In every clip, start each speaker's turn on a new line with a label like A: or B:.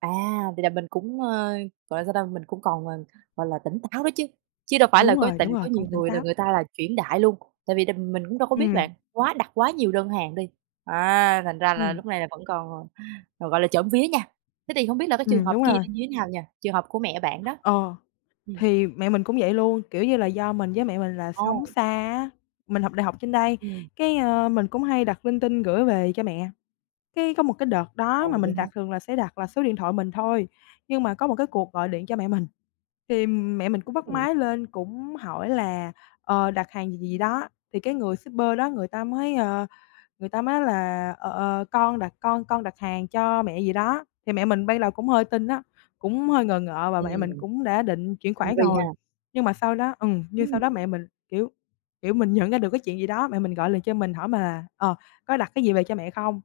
A: À, vậy là mình cũng, ơ, gọi là, sao ta, mình cũng còn, ừm, gọi là, tỉnh táo đó chứ, chứ đâu phải là
B: Đúng
A: gói tình
B: rồi,
A: tại
B: đúng
A: vì
B: rồi.
A: có nhiều
B: Cũng tỉnh
A: người là
B: táo.
A: người ta là chuyển đại luôn, tại vì đ mình cũng đâu có biết
B: Ừm.
A: bạn, quá đặt quá nhiều đơn hàng đi, à, thành ra là
B: Ừm.
A: lúc này là vẫn còn, ờ, gọi là, trộm vía nha. Thế thì hông biết là cái trường
B: Ừm,
A: hợp
B: đúng
A: kia
B: rồi.
A: thì như thế nào nhỉ? Trường hợp của mẹ bạn đó.
B: Ờ,
A: Ừm.
B: thì mẹ mình cũng vậy luôn. Kiểu như là, do mình với mẹ mình là sống
A: Ồ.
B: xa á, mình học đại học trên đây,
A: Ừm.
B: cái, ơ, mình cũng hay đặt linh tinh gửi về cho mẹ. Cái có một cái đợt đó
A: Ồ,
B: mà
A: vậy
B: mình
A: hả?
B: đặt thường là sẽ đặt là số điện thoại mình thôi, nhưng mà có một cái cuộc gọi điện cho mẹ mình, thì mẹ mình cũng
A: Ưm,
B: bắt
A: ừm.
B: máy lên cũng hỏi là, ờ, đặt hàng gì gì gì đó? Thì cái người shipper đó người ta mới, ờ, người ta mới nói là, ờ, ờ, con đặt con con đặt hàng cho mẹ gì đó, thì mẹ mình ban đầu cũng hơi tin á, cũng hơi ngờ ngợ và mẹ mình
A: Ừm,
B: cũng đã định chuyển
A: tinh
B: khoản
A: vi ha.
B: rồi. Nhưng mà sau đó ừm, nhưng sau đó
A: Ừm.
B: mẹ mình, kiểu kiểu, mình nhận ra được cái chuyện gì đó, mẹ mình gọi liền cho mình hỏi mà là "Ờ, có đặt cái gì về cho mẹ không?"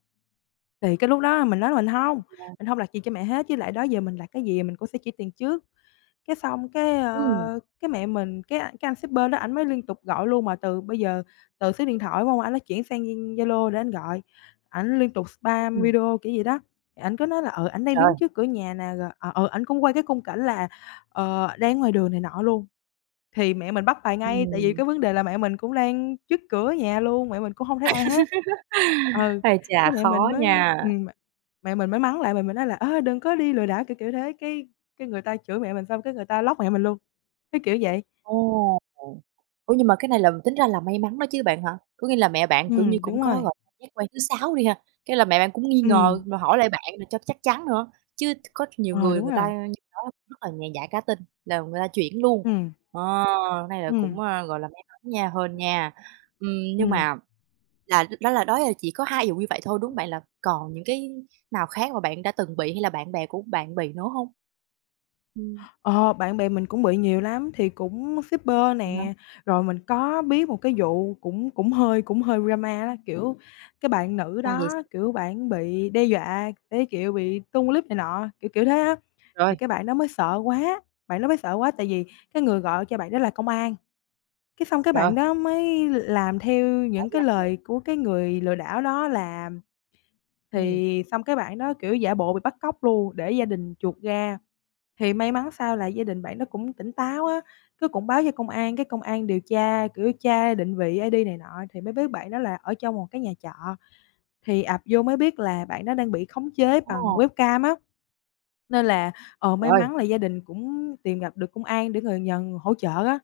B: Thì cái lúc đó mình nói là mình hông,
A: [unintelligible]
B: mình hông đặt gì cho mẹ hết, với lại đó giờ mình đặt cái gì mình cũng sẽ chuyển tiền trước. Cái xong cái,
A: Ừm.
B: ơ, cái mẹ mình cái anh cái anh shipper đó ảnh mới liên tục gọi luôn, mà từ bây giờ từ số điện thoại, đúng hông? Anh ấy chuyển sang Za Zalo để ảnh gọi, ảnh liên tục spam
A: Ừm.
B: video kiểu vậy đó, thì ảnh cứ nói là, ờ, ảnh đang
A: Trời.
B: đứng trước cửa nhà nè, rồi, à, ừ, ảnh cũng quay cái khung cảnh là, ờ, đang ngoài đường này nọ luôn. Thì mẹ mình bắt bài ngay, tại vì
A: Ừm.
B: cái vấn đề là mẹ mình cũng đang trước cửa nhà luôn, mẹ mình cũng hông thấy ai hết. Ừ,
A: Ây cha,
B: cái mẹ mình
A: khó
B: mới
A: nha.
B: ừm, mẹ mẹ mình mới mắng lại, mẹ mình mới nói là, "Ờ, đừng có đi lừa đảo", kiểu, kiểu, thế, cái cái người ta chửi mẹ mình xong, cái người ta block mẹ mình luôn, cái kiểu vậy.
A: Ồ, ồ, ủa, nhưng mà cái này là tính ra là may mắn đó chứ bạn hả? Có nghĩa là mẹ bạn, kiểu như,
B: Ừm, đúng
A: cũng có,
B: rồi.
A: gọi, giác quan thứ 6 đi ha, cái là mẹ bạn cũng nghi ngờ
B: Ừm.
A: rồi hỏi lại bạn nè cho chắc chắn nữa, chứ ch có nhiều
B: Ờ,
A: người
B: đúng
A: người ta
B: rồi.
A: [unintelligible] rất là nhẹ dạ cả tin là người ta chuyển luôn.
B: Ừm.
A: Ờ, này là cũng,
B: Ừm.
A: ờ, gọi là, may mắn nha, hên nha. Ừm, nhưng
B: Ừm.
A: mà là đó là đó giờ chỉ có 2 vụ như vậy thôi, đúng hông bạn? Là còn những cái nào khác mà bạn đã từng bị hay là bạn bè của bạn bị nữa hông? Ừm.
B: Ờ, bạn bè mình cũng bị nhiều lắm, thì cũng shipper
A: Vậy hả?
B: nè. Rồi mình có biết một cái vụ cũng cũng hơi cũng hơi drama đó. Kiểu, cái bạn nữ
A: À, vậy
B: đó,
A: sao?
B: kiểu, bản bị đe dọa cái, kiểu, bị tung clip này nọ, kiểu kiểu thế á. Thì
A: Trời.
B: cái bạn đó mới sợ quá bạn đó mới sợ quá tại vì cái người gọi cho bạn đó là công an, cái xong cái
A: Trời.
B: bạn đó mới làm theo những cái
A: [unintelligible]
B: lời của cái người lừa đảo đó là
A: Ừm.
B: thì xong cái bạn đó, kiểu, giả bộ bị bắt cóc luôn để gia đình chuộc ra. Thì may mắn sao là gia đình bạn đó cũng tỉnh táo á, cái cũng báo cho công an, cái công an điều tra, kiểu, tra định vị ID này nọ, thì mới biết bạn đó là ở trong một cái nhà trọ, thì ập vô mới biết là bạn đó đang bị khống chế bằng
A: Ồ.
B: webcam á. Nên là, ờ,
A: Trời
B: may
A: ơi.
B: mắn là gia đình cũng tìm gặp được công an để người nhờ người hỗ trợ á,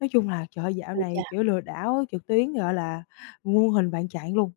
B: nói chung là, trời ơi, dạo
A: Ôi cha.
B: này, kiểu, lừa đảo trực tuyến, gọi là, muôn hình vạn trạng luôn.